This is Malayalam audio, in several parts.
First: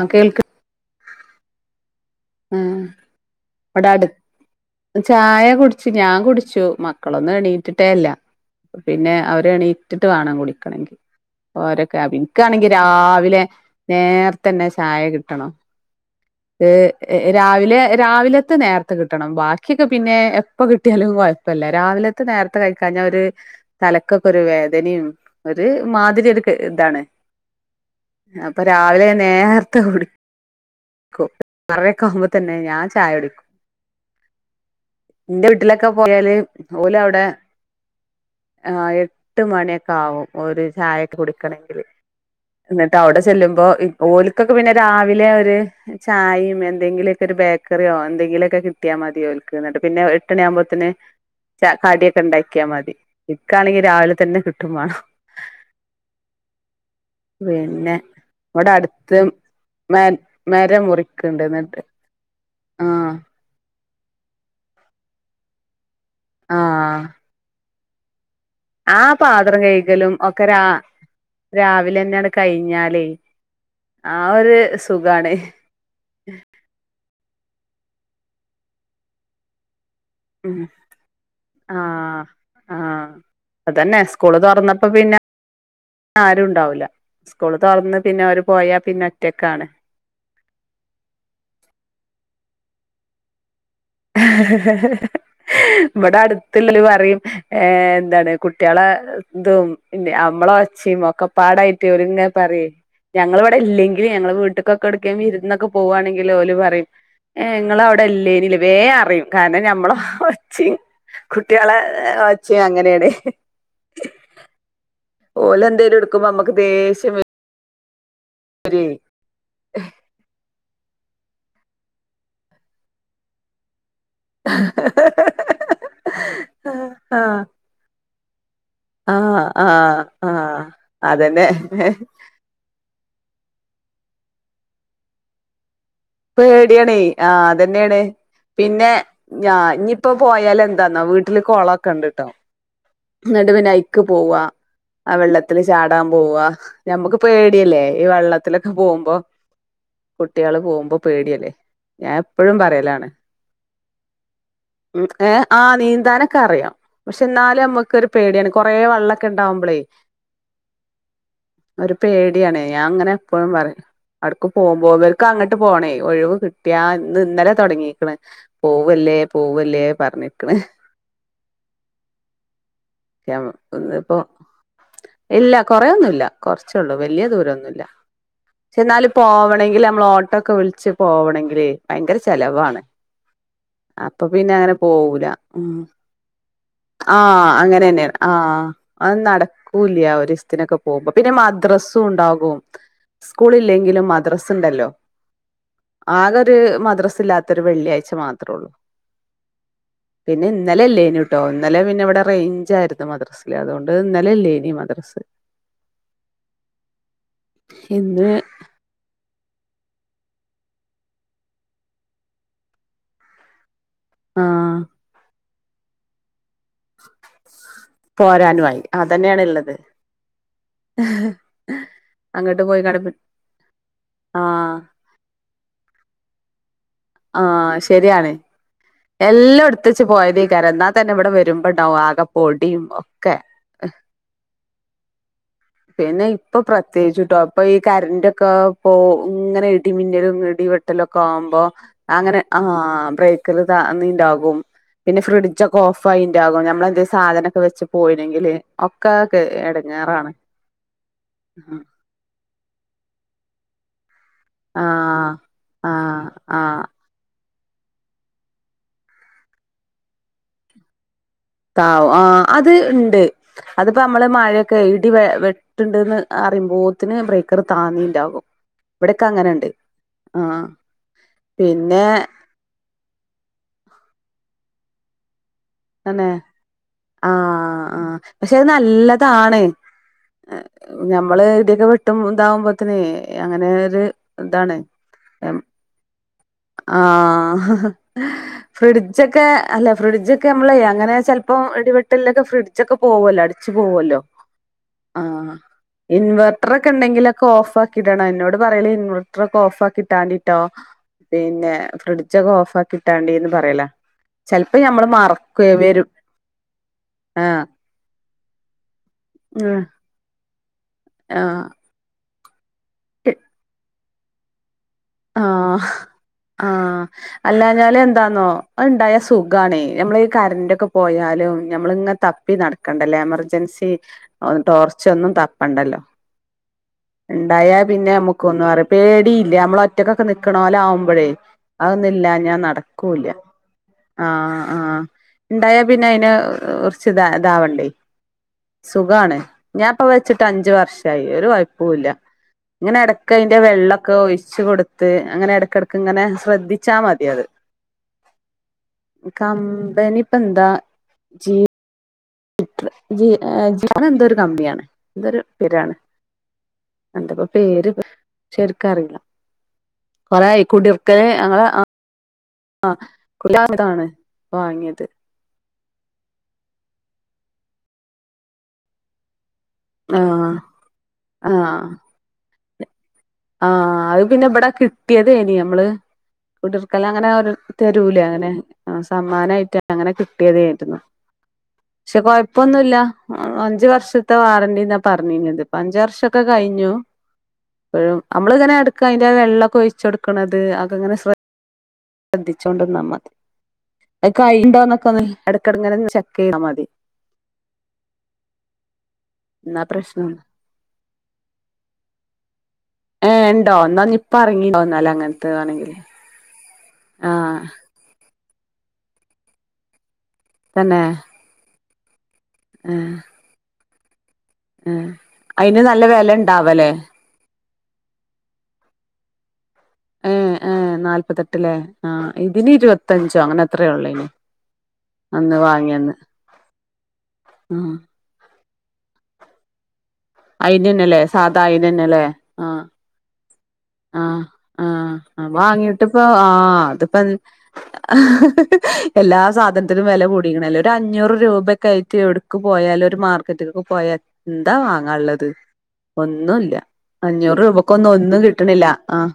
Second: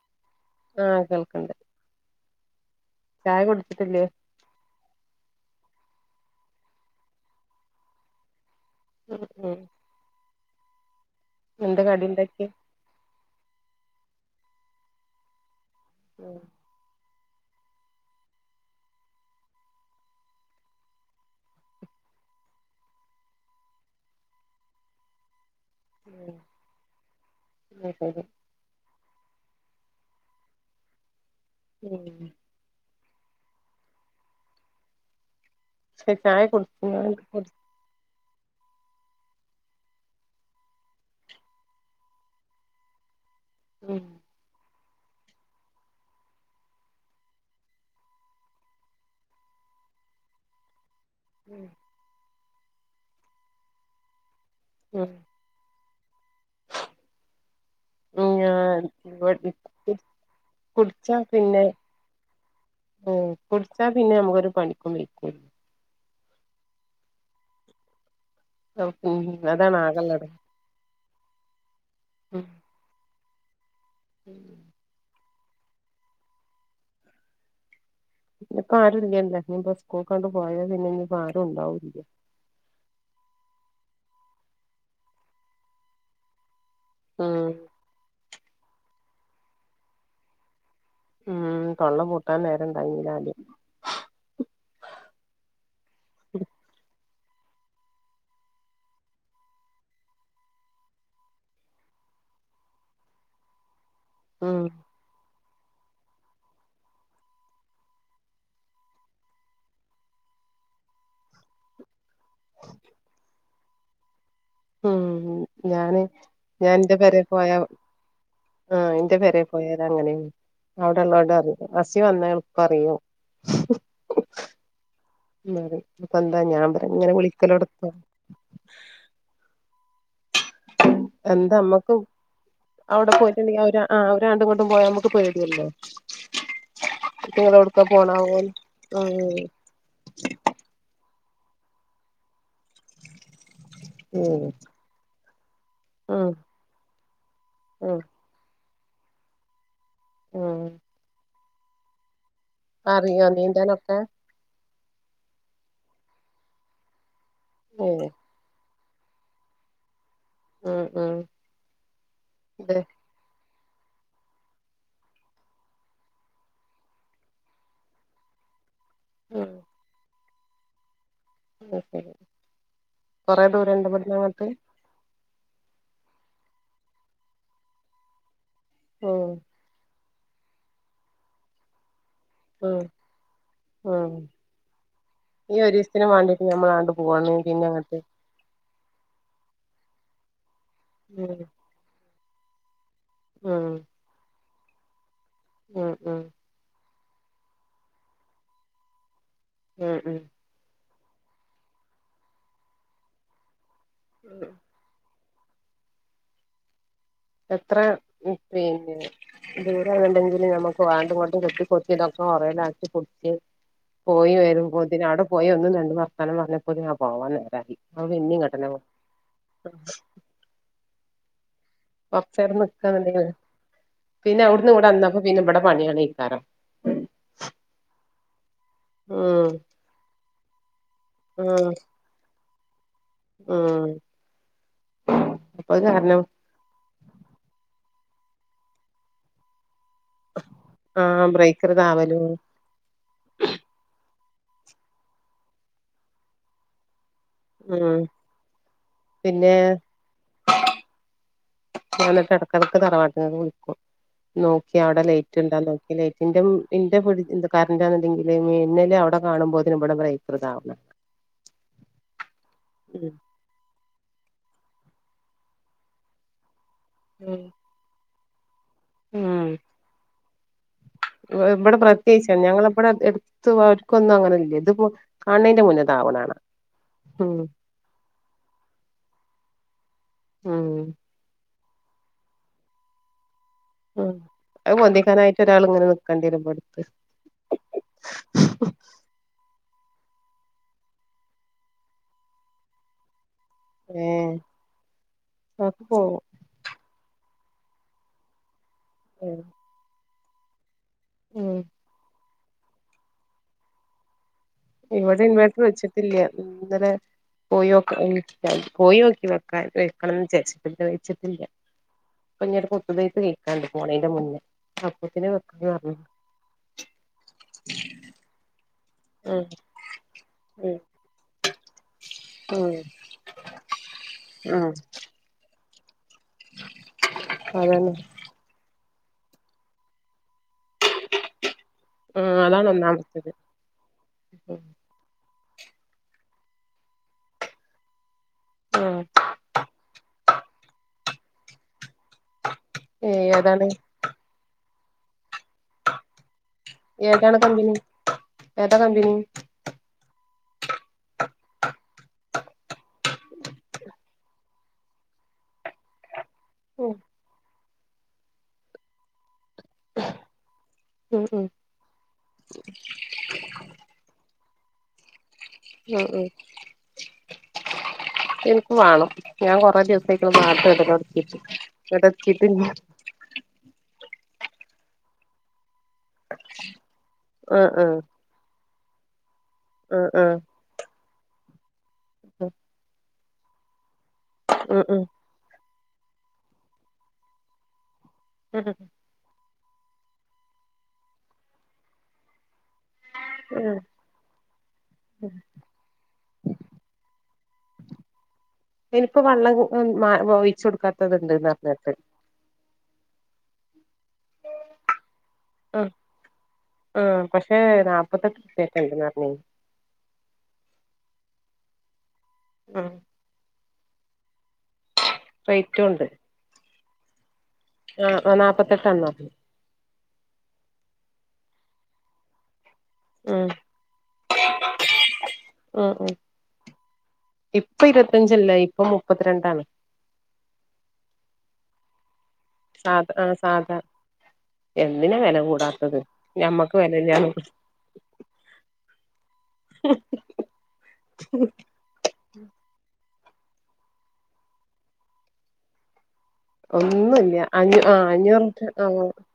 ആഹ് കേൾക് ആഹ് കേൾക്ക്ണ്ട്. ഉം ഇവടെ അടു ചായ കുടി പക്ഷെ ഞാൻ കുടിച്ചു. മക്കളൊന്നും എണ്ണിറ്റിട്ടേ ഇല്ല. പിന്നെ ഉം ഉം അവരെണ്ണിറ്റിട്ട് വേണം കൂടി കണെങ്കി എന്താ ഓരൊക്കെ കടി ആ ഉണ്ടാക്കിയെ വിക്കാണെങ്കി രാവിലെ നേർത്തന്നെ ചായ കിട്ടണം ഉം ഏ ഏ രാവിലെ രാവിലത്തെ നേരത്തെ കിട്ടണം ബാക്കിയൊക്കെ പിന്നെ എപ്പ കിട്ടിയാലും കുഴപ്പില്ല രാവിലത്തെ നേരത്തെ കഴിക്കാഞ്ഞാ ഒരു തലക്കൊക്കെ ഒരു വേദനയും ഒരു മാതിരി ഉം ഒരു ഇതാണ് അത് ശരി അപ്പൊ രാവിലെ നേർത്തെ കുടികും പറയൊക്കെ ഉം ആകുമ്പോ തന്നെ ഞാൻ ചായ കുടിക്കും എന്റെ വീട്ടില്ലൊക്കെ പക്ഷെ പോയാല് ചായ ഓല് കുടിച്ചങ്ങാണ്ട് അവിടെ ആ എട്ട് മണിയൊക്കെ ആവും ഒരു ചായക്കെ കുടിക്കണഗില് എന്നിട്ട് അവിടെ ചെല്ലുമ്പോ ഉം [unintelligible] പിന്നെ രാവിലെ ഒരു ചായയും മിന്തെങ്കില്ലൊക്കെ ഒരു ബേക്കറിയോ എന്തെങ്കിലൊക്കെ കിട്ടിയാൽ മതിയായിരിക്കും പിന്നെ എട്ടണിയ ആകുമ്പോത്തന് ഉം ച കാടിയൊക്കെ ഉണ്ടാ ഒക്കാ മതി ഇക്കാണെങ്കിൽ രാവിലെ തന്നെ [unintelligible] പിന്നെ ഉം ഇവിടെ ഞാൻ അടുത്ത് മ മരം മുറി കുടിച്ചാ പിന്നെ ഉം കുടിച്ചാ പിന്നെ നമ്മക്കൊരു പണിക്കും വെയ്ക്കൂല ആ ആ ഉം പാത്രം അതാണ് കഴകലും ആകെള്ളത് ഒക്കെ രാവിലെ തന്നെയാണ് ഉം കഴിഞ്ഞാലേ ആ ഒരു സുഖാണ് ഉം ഇപ്പ ആരും ഇല്ലല്ലേ [unintelligible] ഉം പോയത് പിന്നെ ഇനി ആരും ഉണ്ടാവില്ല ആഹ് സ്കൂൾ തുറന്നപ്പോൾ പിന്നെ ആരും ഉണ്ടാവില്ല ഉം സ്കൂളിൽ തുറന്നെ പിന്നെ ആരു പോയാ പിന്നെ ഒറ്റക്കാണ് ഉം കള്ളം പൂട്ടാൻ നേരം [unintelligible] ഇവിടെ അടുത്തുള്ളോർ പറയും ഏ എന്താണ് കുട്ടികളെ ഇതും പിന്നെ അമ്മളം ഒച്ചും ഒക്കെപ്പാടായിട്ട് ഒരുങ്ങ പറ ഞങ്ങളിവിടെ ഇല്ലെങ്കിൽ ഞങ്ങള് ഉം [unintelligible] ഒക്കെ പോവാന്നാക്കില്ല് ഓല് പറയും നിങ്ങള് അവിടെ ഇല്ലേ വേ അറിയും കാരണം ഞമ്മള് വെച്ച് കുട്ടികളെ വെച്ച് അങ്ങനെയാണ് ഉം ഓല് എന്തെങ്കിലും ഞാന് എടുക്കുമ്പോ നമ്മുക്ക് ദേഷ്യംവരും ആ എന്റെ പേര [unintelligible] അങ്ങനെയാണ് അവിടെള്ളോടെ അറിയ അസി വന്നാ എളപ്പ അറിയോ പ്പെന്താ ഞാൻ പറ ഇങ്ങനെ ആഹ് വിളിക്കൂല ആഹ് ആഹ് ആഹ് അതന്നെ എന്താ നമ്മക്കും അവിടെ പോയിട്ടുണ്ടെങ്കിൽ അവര് ആ ഒ രണ്ടും കൊണ്ടും പോയാ നമക്ക് പേടിയല്ലോ പേടിയണ ആ അതന്നെയാണ് പോണാവോന്ന് പിന്നെ ആഹ് ഞ ഇനിയിപ്പോ പോയല് എന്താന്നാ വീട് വീട്ടില കുളക്കെ കണ്ടിട്ടോ നടുവനായി ക് പോവാ ഉം [unintelligible] വെള്ളത്തി ത്തി ചാടാൻ ഉം പോവാ നമുക്ക് പേടിയല്ലേ ഉം ഈ വെള്ളത്തില പോകുമ്പോ കുട്ടികള് ഉം പോകുമ്പോ പേടിയല്ലേ ഞാൻ എപ്പോഴും പറയലാണ് അറിയോ നീന്താനൊക്കെ ഉ ഏ ആ നീന്താനൊക്കെ അറിയാം പക്ഷെ ന്നാലും ക്ക് ഒരു ഏഹ് പേടിയാണ് [unintelligible] കുറെേ വള്ളംക്കെ ഉണ്ടാവുമ്പളേ ഉം ഉം ഒരു പേടിയാണ് തെ ഞാൻ അങ്ങനെ എപ്പോഴും പറയും അടക്ക് പോകുമ്പോ ഇവർക്ക് അങ്ങോട്ട് പോണേ ഒഴിവ് കിട്ടിയന്ന് ഇന്നലെ തുടങ്ങീക്കണ് പോവല്ലേ പോവല്ലേ പറഞ്ഞിട്ട് ക്കണെ ഉ ശ [unintelligible] കൊറെേ ദൂരംണ്ട് പിടുന്ന ഇന്നിപ്പോ അങ്ങത്ത് ഇല്ല കൊറൊന്നുമല്ല കുറച്ചള്ളൂ വലിയ ദൂരൊന്നുമല്ല എന്നാല ഉം പോണെങ്കിൽ നമ്മൾ ഓ ട്ടൊക്കെ വിളിച്ച് പോകണെങ്കില് ഭയങ്കര ഉം ചെലവാണ് ഉം അപ്പൊ പിന്നെ അങ്ങനെ പോവൂല ഈ ഒരീസത്തിന് വാണ്ടിട്ട് ഞമ്മളാണ്ട് ആ പോവാണ് അങ്ങനെ പിന്നങ്ങട്ട് തന്നെയ ആഹ അത് നടക്കൂല ഒരു അതിനൊക്കെ പോകുമ്പോ പിന്ന ഉം മദ്രസ ഉണ്ടാകും ഓത്ത് ഉം സ്കൂളില്ലെങ്കിലും മദ്രസ് സ്ണ്ടല്ലോ? ഉം ഉം ആകൊരു മദ്രസ് ല്ലാത്തൊരു വെള്ളിയാഴ്ച മാത്രൊള്ളൂ. ഉം ഉം പിന്നെ ഇന്നലല്ലേ ഞ്ഞുട്ടോ ഇന്നലെ പിന്നെ ഇവിടെ റേയ്ഞ്ചാരുന്നു മദ്രസില്, അത്കൊണ്ട് ഉം അതിന്നലല്ലേ ഇനി മദ്രസ് എത്ര ഇന്ന് ഉം പിന്നെ ദൂരെല്ലണ്ടെങ്കില് നമുക്ക് വാണ്ടും കൊണ്ടും കെത്തി കൊത്തി ഇതൊക്കെ ഒറേലാക്കി പൊടിച്ച് പോയി ആ വരും പൊതി അവിടെ പോയി ന്ന് രണ്ട് വർത്താനം പറഞ്ഞപ്പോത്തിനും ഞാൻ പോവാൻ നേരായി. അത് പിന്നിം പോരാനു ഇങ്ങട്ടന്നെ ആയി, പോന്ന് അതന്നെയാണ്ള്ളത്. കൊറച്ചേരം നിക്കാന്ന്‌ണ്ടെങ്കി ആ പിന്നെ അവിടന്ന് ഇവിടെ വന്നപ്പ പിന്നെ ഇവിടെ പണിയാണെയ്ക്കാരം. ആഹ് ശരിയാണ്. ഉം എല്ലാം എടുത്തച്ച് പോയതെ രണ്ടാ തന്നെ ഇവിടെ ഉം വര്മ്പണ്ടാവും ആകെ പൊടിയും ഒക് ക്കെ ഉം അപ്പൊ അത് കാരണം പിന്നെ ഇപ്പൊ പ്രത്യേകിച്ചിട്ടുവാ ഇപ്പ ഈ കറന്റൊക്കെ പോ ഇങ്ങനെ ഇട് ഇടിമിന്നലും ഇടി ആ വെട്ടലൊക്കെ ആവുമ്പോ ബ്രേക്കർ താവലും അങ്ങനെ ആഹ് ബ്രേക്കറ് താന്നീണ്ടാവും ഉം പിന്നെ ഫ്രിഡ്ജൊക്കെ ഓഫായിണ്ടാകും നമ്മളെന്തെ സ് സാധനൊക്കെ വെച്ച് ഉം പോയിണെങ്കില് ഒക്കെ ക്കെ പിന്നെ എടങ്ങേറാണ്. ഞാൻ ന്നിട്ട് എടക്കെടക്ക് തറവാട്ട് ക്ക്‌ വിളിക്കും നോക്കി അവിടെ ആഹ് ലേറ്റ് ഇണ്ടാ നോക്കി ആഹ് ലേറ്റ്ന്റെ ആഹ് ന്റെ ഫിട്ജ് കറന്റാന്ന്ണ്ടെങ്കില് മിന്നല് അവിടെ കാണുമ്പോത്തിന് ഇബടെ ബ്രേക്കറ് താവുന്ന താവു ആ അത് ഇണ്ട് അതിപ്പോ നമ്മള് മഴ ക്കെ ഇടി വെ വെട്ട്ണ്ട്ന്ന് ആ യുമ്പോത്തിന് ഉം ബ്രേക്കറ് താന്നിണ്ടാകും. ഇവിടെക്കെ അങ്ങനണ്ട് ആഹ് ഇബ ഇബടെ പിന്നെ പ്രത്യേകിച്ചാണ് ഞങ്ങളെ ഇബടെ എടുത്ത് ആർക്കൊന്നും അങ്ങനെ ഇല്ല ഇത് [unintelligible] കാൺനേൻ ആണ് ആ ആ പക്ഷെത് നല്ലതാണ് ഏഹ് ഉം ഞമ്മള് [unintelligible] വെട്ടും ഇതാവുമ്പത്തെനേ അങ്ങനെ ഒരു ഉം അത് ഇതാണ് പൊന്തിക്കാനായിട്ട് ഒരാൾ ഇങ്ങനെ നിക്കേണ്ടി വരും ഇവിടുത്ത് ആഹ് ഫ്രിഡ്ജൊക്കെ അല്ല ഫ്രിഡ്ജ് ക്ക്‌ നമ്മള അങ്ങനെ ചെലപ്പോ ഇടിവെട്ടലിലൊക്കെ ഫ്രിഡ്ജൊക്കെ പോകോലോ അടി ച്ചുപോവോലോ ഏഹ് ആഹ്‌ അതൊക്കെ പോകും ഇൻവെർട്ടർക്കെ ഉണ്ടെങ്കില ഒക്ക ഓഫക്കിടാണ് എന്നോട് പറയെല് ഏഹ് ഇൻവെർട്ടരൊക്കെ ഓഫ് ആക്കി ട്ടണിട്ടോ ഉം പിന്നെ ഫ്രി ഉച്ചക് ഓഫ് ആക്കി ഇട്ടാണ്ടിന്ന് പറയല ചെലപ്പോ ഞമ്മള് മാറ ഇന്ന് വെച്ചിട്ടില്യ ഇന്നലെ ആഹ് പോയോ പോയി നോക്കി വെക്കാൻ വെക്കണം വിചാ ഇവിടെ വെയിച്ചത്തില്ല ആഹ് [unintelligible] സമായെത്ത് കേൾക്കാണ്ട് പോണെന്ന് മുന്നേ അപ്പത്തിന് വെക്കാന്ന് ആഹ് പറഞ്ഞു ആ അല്ലാഞ്ഞാല് എന്താന്നോ ഒണ്ടായ ഉം സുഖണെ ഞമ്മളി ഉം കരന്റൊക്കെ പോയാലും ഞമ്മളിങ്ങനെ തപ്പി ഉം നടക്കണ്ടല്ലേ എമർജൻസി ഉം ടോർച്ച് ഒന്നും തപ്പ പണ്ടല്ലോ ഇണ്ടായാ അതന്നെ പിന്നെ നമ്മുക്ക് ഒന്നും അറി പേടിയില്ല നമ്മള ഒ [unintelligible] ക്കണോലാവുമ്പോഴേ ഉം അതൊന്നുവില്ലഞ്ഞാ അതാണ് നടക്കൂല്ല ഒന്നാമത്തത് ഉം ആഹ് ആഹ് ഇണ്ടായാ പിന്നെ അയിന് കുറച്ച് ഇതാ ഇതാവണ്ടേ ആഹ് സുഖാണ് ഞാൻപ്പ വെച്ചിട്ട് അഞ്ച് വർഷ് ആയി ഒരു വ പോവൂല ഇങ്ങനെ ഏ എടക്ക് അയിന്റെ ഏതാണ് വെള്ളക്കെ ഒഴിച്ച് കൊടുത്ത് [unintelligible] അങ്ങനെ എടക്കെടക്ക് അങ്ങനെ ശ്രദ്ധിച്ചാ മതി ഏതാണ് അത് കമ്പനി ഏതാ കമ്പനി കമ്പനി എന്താ ജീ [unintelligible] ജി ജി അത് എന്തോരു കമ്മിയാണ് എന്തരു പേരാണ് ഉം എന്ത പ പേര് ബ് ശരിക്ക് അറിയില്ല കൊറെ ആയിക്കൂടിഓക്കെ ഉം ഉം ഞങ്ങെൾ ആ ആ കുലം ഇതാണ് വാങ്ങിയത് ഉ ഉ എനിക്ക് വണം ഞാൻ കൊറേ ദിവസായ്ക്കുണു ആഹ് നാട്ട് ഇടലൊടത്തീട്ട് ആഹ് ഇങ്ങട്ട് എത്തീട്ടില്ല ആഹ് അത് പിന്നെ വിടെ കിട്ടിയതേനി ഞമ്മള് കുടിർക്കൽ അങ്ങനെ ഒരു ആ ആ തരൂലെ അങ്ങനെ ആ സം സമ്മാനായിട്ട് അങ്ങനെ ആ ആ കിട്ടിയതേരുന്നു പക്ഷെ കൊഴപ്പൊന്നുല്ല അഞ്ചു വർഷം ത്തെ ഉം വാറണ്ടിന്നാ ഉം പറഞ്ഞിരുന്നത്. പ്പ അഞ്ചു വർഷൊക്കെ കഴിഞ്ഞു പ്പോഴും അമ്മളിങ്ങനെ എടുക്കയിന്റെ വെള്ള ഒഴിച്ച് കൊടുക്കണത് അതൊക്കെ ങ്ങനെ ശ്ര ദ്ധി ച്ചോണ്ട്ന്നാ മതി. ഉം അത് കയ്യിണ്ടോന്നൊക്കെ ഇടക്കങ്ങനെ ചെക്ക് ചെയ്താ മതി. ഇനിയിപ്പോ വെള്ളം എന്നാ പ്രശ്നം ഒഴിച്ച് കൊടുക്കാത്തത്ണ്ട്ന്ന് പറഞ്ഞട്ട് ഏ ണ്ടോ ന്നാ ഞ്ഞി പ്പോ എറങ്ങീണ്ടാവും ന്നാല് അങ്ങനത്തെ ആ വേണെങ്കില് ആ പക്ഷേ നാപ്പത്തട് [unintelligible] തന്നെ ഉം ആഹ്. ആഹ് അയിന് നല്ല റേറ്റുണ്ട് വില ഉണ്ടാവല്ലേ ആ നാല്പത്തെട്ട് അണ്ണത്തിെ ഏഹ് ഏഹ് നാല്പത്തെട്ടിലേ ആഹ് ഇനി ഇരുപത്തഞ്ചോ ഉം അങ്ങനെ എത്രെയുള്ളു ഇയിന് അന്ന് ഉം വാങ്ങിയന്ന് ഉം ഇപ്പൊ ആഹ്. ഇരുപത്തഞ്ചല്ല ഇപ്പൊ മുപ്പത്രണ്ടാണ്. അയിന് ന് അല്ലേ സാധാ അയിണ അല്ലേ ആഹ് സാധാ ആ സാധാ ആഹ് ആഹ് എന്തിനാ വെല ആഹ് കൂടാത്തത് വാങ്ങിട്ടപ്പ ആ ഞമ്മക്ക് അതിപ്പോ വെലല്ലാന്ന് എല്ലാ സാധനത്തിലും വില കൂടിക്കണല്ലെ ഒരു അഞ്ഞൂറ് രൂപക്ക ആയിട്ട് എവിടക്ക് പോയാലും മാർക്കറ്റൊക്കെ പോയ എന്താ വാ നല്ലത് ഒന്നും ഇല്ല അഞ്ഞ് ആ ഒന്നും അഞ്ഞൂറ് കിട്ടണില്ല ആ ആഹ്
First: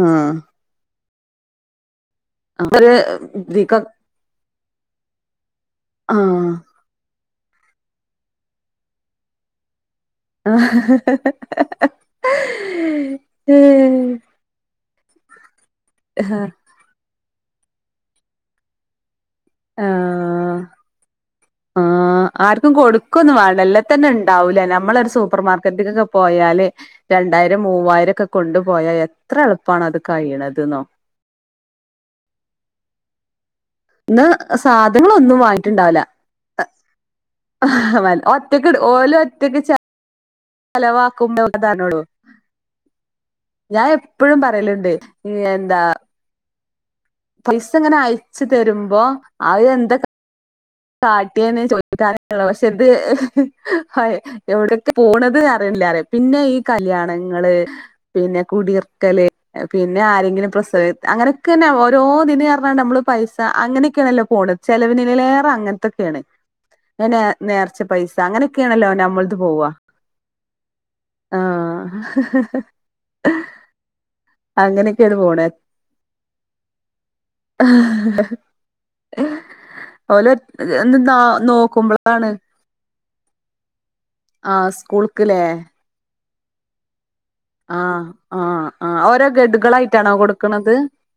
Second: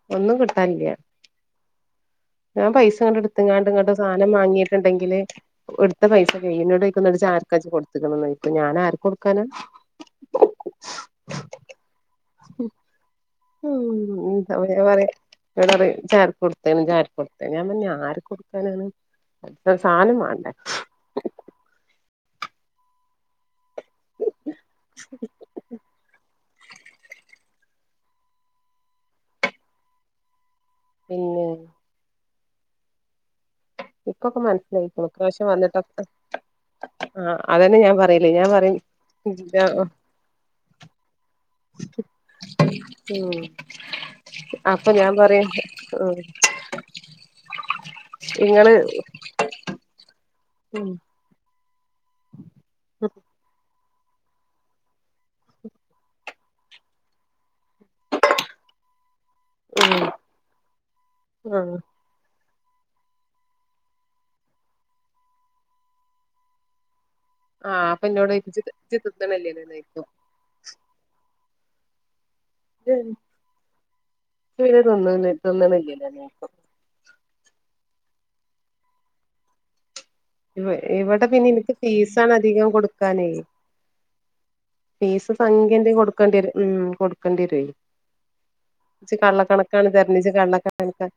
ആഹ് ഒന്നും കിട്ടാനില്ല ഞാൻ പൈസ ഇങ്ങട്ട് എടുത്ത്ങ്ങാണ്ട് ഇതിക്കൊ ഇങ്ങട്ട് സാധനം വാങ്ങിയിട്ടുണ്ടെങ്കില് എടുത്ത പൈസ ആഹ് കഴും ഇന്നോട് ചോയിക്കും ന്നിട്ട് ഇജ്ജ് ആർക്കാ ഇജ്ജ് കൊടുത്തേ ഇപ്പൊ ഞാനൻ ആർക്ക കൊടുക്കാന ആഹ ഉം ഉം [unintelligible] ക്കെ ഇന്നോട് പറിം ഇജ് ആഹ് ഏർക്കൊട്ത്തേ ഇജ് ആർക്കൊ ഞാൻ പറഞ് ഞാൻ ആർക്ക് കൊടുക്കാനാണ് [unintelligible] സാനം മാണ്ട ആഹ് ആർക്കും കൊടുക്കൊന്നും വാണ്ട ലെ തന്നെ ഇണ്ടാവൂല നമ്മളൊരു സൂപ്പർമാർക്കറ്റിലൊക്കെ പോയാല് രണ്ടായിരം മൂവായിരൊക്കെ കൊണ്ടുപോയാ എത്ര എളുപ്പാണ് അത് കയിയണതെന്നോ പിന്നെ ന്നാ ഇപ്പൊക്കെ മനസ്സിലായിക്ക്ണ് സാധൻങ്ങളൊന്നും ഇപ്രാവശ്യം വാങ്ങീട്ടുണ്ടാവില്ല വന്നിട്ടൊക്കെ ആ അതന്നെ ഞാൻ പറയല് ഞാൻ ഒറ്റക്ക് പറയും ഓല് ഒറ്റക്ക് ചെലവാ [unintelligible] ഉം ഞാൻ എപ്പോഴും അപ്പൊ പറയലുണ്ട് ഞാൻ പറയും എന്താ ഉം പൈസങ്ങനെ അയച്ചു ഇങ്ങള് തരുമ്പോ അത് എന്താ ക ഉം കാട്ടിയേനെ ചോ [unintelligible] പക്ഷെ ഇത് [unintelligible] എവിടൊക്കെ പോണത് അറിയണില്ലാല്ലേ പിന്നെ ഈ കല്യാണങ്ങള് പിന്നെ കുടിയർക്കല് ഉം പിന്നെ ആരെങ്കിലും പ്രസവ അങ്ങനൊക്കെന്നെ ആഹ് ഓരോ ഇതിനും ന നമ്മള് പൈസ അങ്ങനെയൊക്കെയാണല്ലോ പോണത് ചെലവിനെലേറെ അങ്ങനത്തൊക്കെയാണ് [unintelligible] നേർച്ച ആഹ് അപ്പൊ പൈസ എന്നോട് ചോയ്ക്കും ഇജ്ജ് അങ്ങനെയൊക്കെയാണല്ലോ ഇജ്ജ് നമ്മളത് തിന്നണില്ലേന്ന് പോവാ ചോയ്ക്കും ആഹ് [unintelligible] [unintelligible] തീരെ തിന്ന് അങ്ങനെയൊക്കെയാണ് പോണെ ണില്ലല്ലോ മൂപ്പം [unintelligible] ഒലെ ഇവ [unintelligible] നോക്കുമ്പോളാണ് ക്കാനേ ആ സ്കൂൾക്ക്ല്ലേ കൊടക്കണ്ടരും ഉം കൊട് ആഹ് ആഹ് ആ ഓരോ കള്ളക്കണക്കാണ് ഗഡുകളായിട്ടാണോ തരണെ ഇജ്ജ് കൊടുക്കണത് കള്ളക്കണക്കാ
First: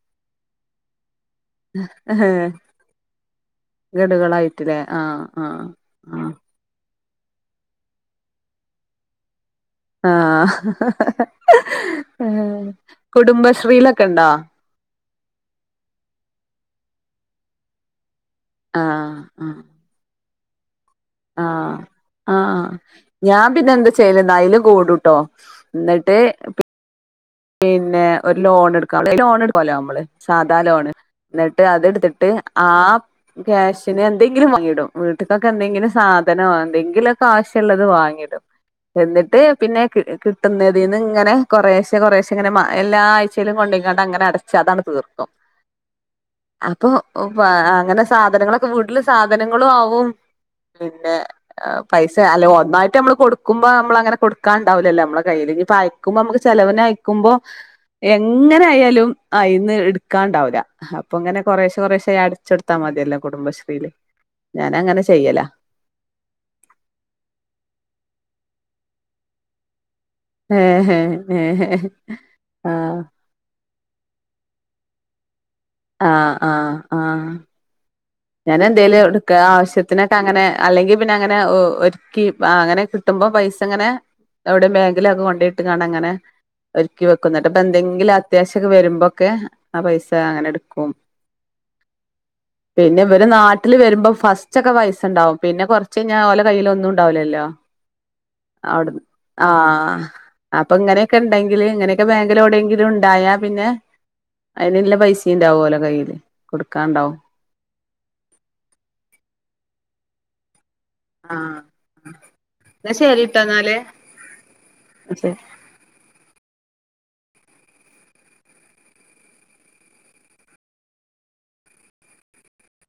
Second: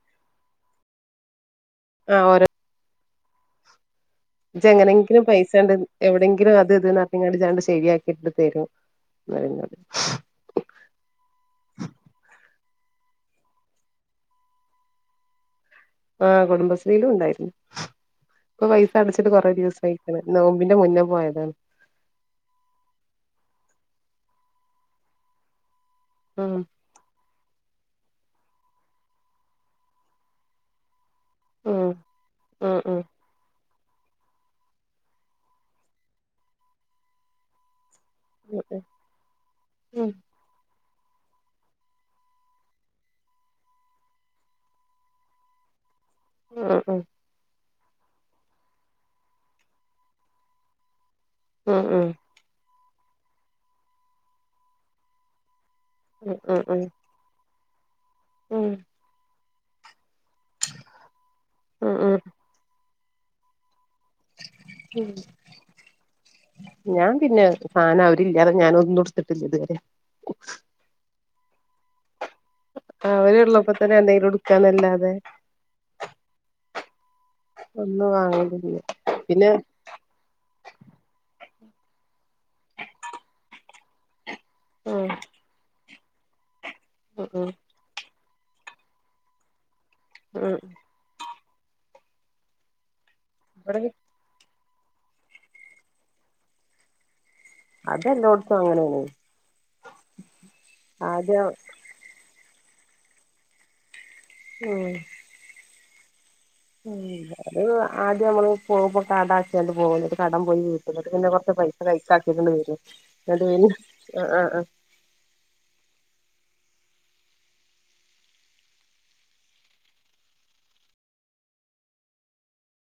ഗഡുകളായിട്ടില്ലേ ജ്ജ്ങ്ങനെങ്കിലും ആഹ് പൈസ ആഹ് ഉണ്ട് ആഹ് എവിടെങ്കിലും അത് ഇതിന്ന് [inaudible] ശെരിയാക്കിപ്പത്തേക്കും [inaudible] ആഹ് കുടുംബശ്രീലൊക്കെ ഒണ്ടോ ആഹ് കുടുംബശ്രീലും ഉണ്ടായിരുന്നു ഇപ്പൊ പൈസ ആഹ് അടച്ചിട്ട് കൊറേ ദിവസം ആയിരിക്കാണ് നോമ്പിന്റെ മുന്ന ആഹ ആഹ ഞാൻ പിന്നെ എന്ത ചെലതായല് കൂടട്ടോ എന്നിട്ട് ഉം പിന്നെ ഒരു ലോൺ എടുക്ക ലോൺ എടുക്കല്ലോ നമ്മള് സാധാ ലോണ് എന്നിട്ട് ഉം അത്ടുത്തിട്ട് ആ ഉം ഉം ക്യാഷ് പിന്നെ എന്തെങ്കിലും വാങ്ങിടും വീട്ടക്കൊക്കെ എന്തെങ്കിലും സാധനോ എന്തെങ്കിലൊക്കെവശ്യുള്ളള്ളത് വാങ്ങി ഉം എന്നിട്ട് പിന്നെ ഉം കിട്ട് ഇതിന്ന് ഇങ്ങനെ കുറ കുറേശെ ഇങ്ങനെ എല്ലാ ആഴ്ചയിലും കൊണ്ടാണ്ട് അങ്ങനെ അടച്ച് അതാങ് തീർക്കും ഉം അപ്പൊ ഉം ഓ പാ അങ്ങനെ സാധനങ്ങളൊക്കെ വീട്ടില് സാധനങ്ങളും ആവും പിന്നെ ഉം ഉം പൈസ അല്ലെ ഒന്നായി് നമ്മള് കൊടുക്ക്പോ നമ്മ അങ്ങനെ കൊടുക്കാണ്ടാവല്ലോ നമ്മ കയില് പായിക്കുമ്പോ നമ്മക്ക് ഉം ചിലവ ഉം ഉം യക്കുമ്പോ എങ്ങനെ ഉം ആയാലും ആ ഇന്ന് എടു നക്കാണ്ടാവില്ല അപ്പൊ ഇങ്ങനെ കുറേശേ ഉം കുറേശേ ഉം അടച്ചെടുത്താ മതി ഇതെല്ലാം കുടുംബശ്രീയില് ഞാനങ്ങനെ ചെയ്യലാ ഞാൻ പിന്നെ സാന അവരില്ലതെ ഞാൻ ഒന്നും ഉടുത്തിട്ടില്ല ഇതുവരെ ഹഹ് ഹ അവര്ള്ളപ്പോ തന്നെ എന്തെങ്കിലും ഉടുക്കാനാലാതെ അതെ ആ ആ ആ ഒന്നും ഞാൻ വാങ്ങലില്ല എന്തേലും എടുക്ക പിന്നെ ആവശ്യത്തിനൊക്കെ അങ്ങനെ അല്ലെങ്കി പിന്നെ അങ്ങനെ ഒരുക്കി അങ്ങനെ കിട്ടുമ്പോ പൈസ ഇങ്ങനെ അവിടെ ഉം ബാങ്കിലൊക്കെ കൊണ്ടയിട്ട് കാണ്ട് അങ്ങനെ ഒരുക്കി ഉം ഉം വെക്കുന്നുട്ട് അപ്പോ എന്തെങ്കിലും അത്യാശ്യൊക്കെ വരുമ്പോക്കെ ആ പൈസ അങ്ങനെ ഉം എടുക്കും. പിന്നെ ഇവര് നാട്ടില് ഇവിടെ വരുമ്പോ ഫസ് ച്ചൊക്കെ വയസ്സുണ്ടാവും പിന്നെ കൊറച്ച് കയിഞ്ഞാ ഓല കയ്യില് ഒന്നും ണ്ടാവില്ലല്ലോ അതെല്ലോടത്തും അവിടന്ന് അങ്ങനെയാണ് ആഹ് അപ്പൊ ആദ്യം ഇങ്ങനെക്കെണ്ടെങ്കില് ഇങ്ങനെയൊക്കെ ലോടെങ്കിലും ഉണ്ടായാ പിന്നെ ഉം അതിന്ല്ല പൈസയുണ്ടാവുലോ കയ്യില് ഉം കൊടുക്കാണ്ടാവും [unintelligible] ആദ്യം മ്മള് പോവുമ്പ കാടാക്കിയോണ്ട് പോണത് കടം പോയി ന്നട്ട് പിന്നെ കൊറച്ച് ആഹ് പൈസ കൈക്കാക്കി ഇങ്ങട് വെരും എന്നാ ശരിട്ടോ ന്നിട്ട് എന്നാല് [unintelligible] ആഹ് ആഹ് ആഹ് ശരി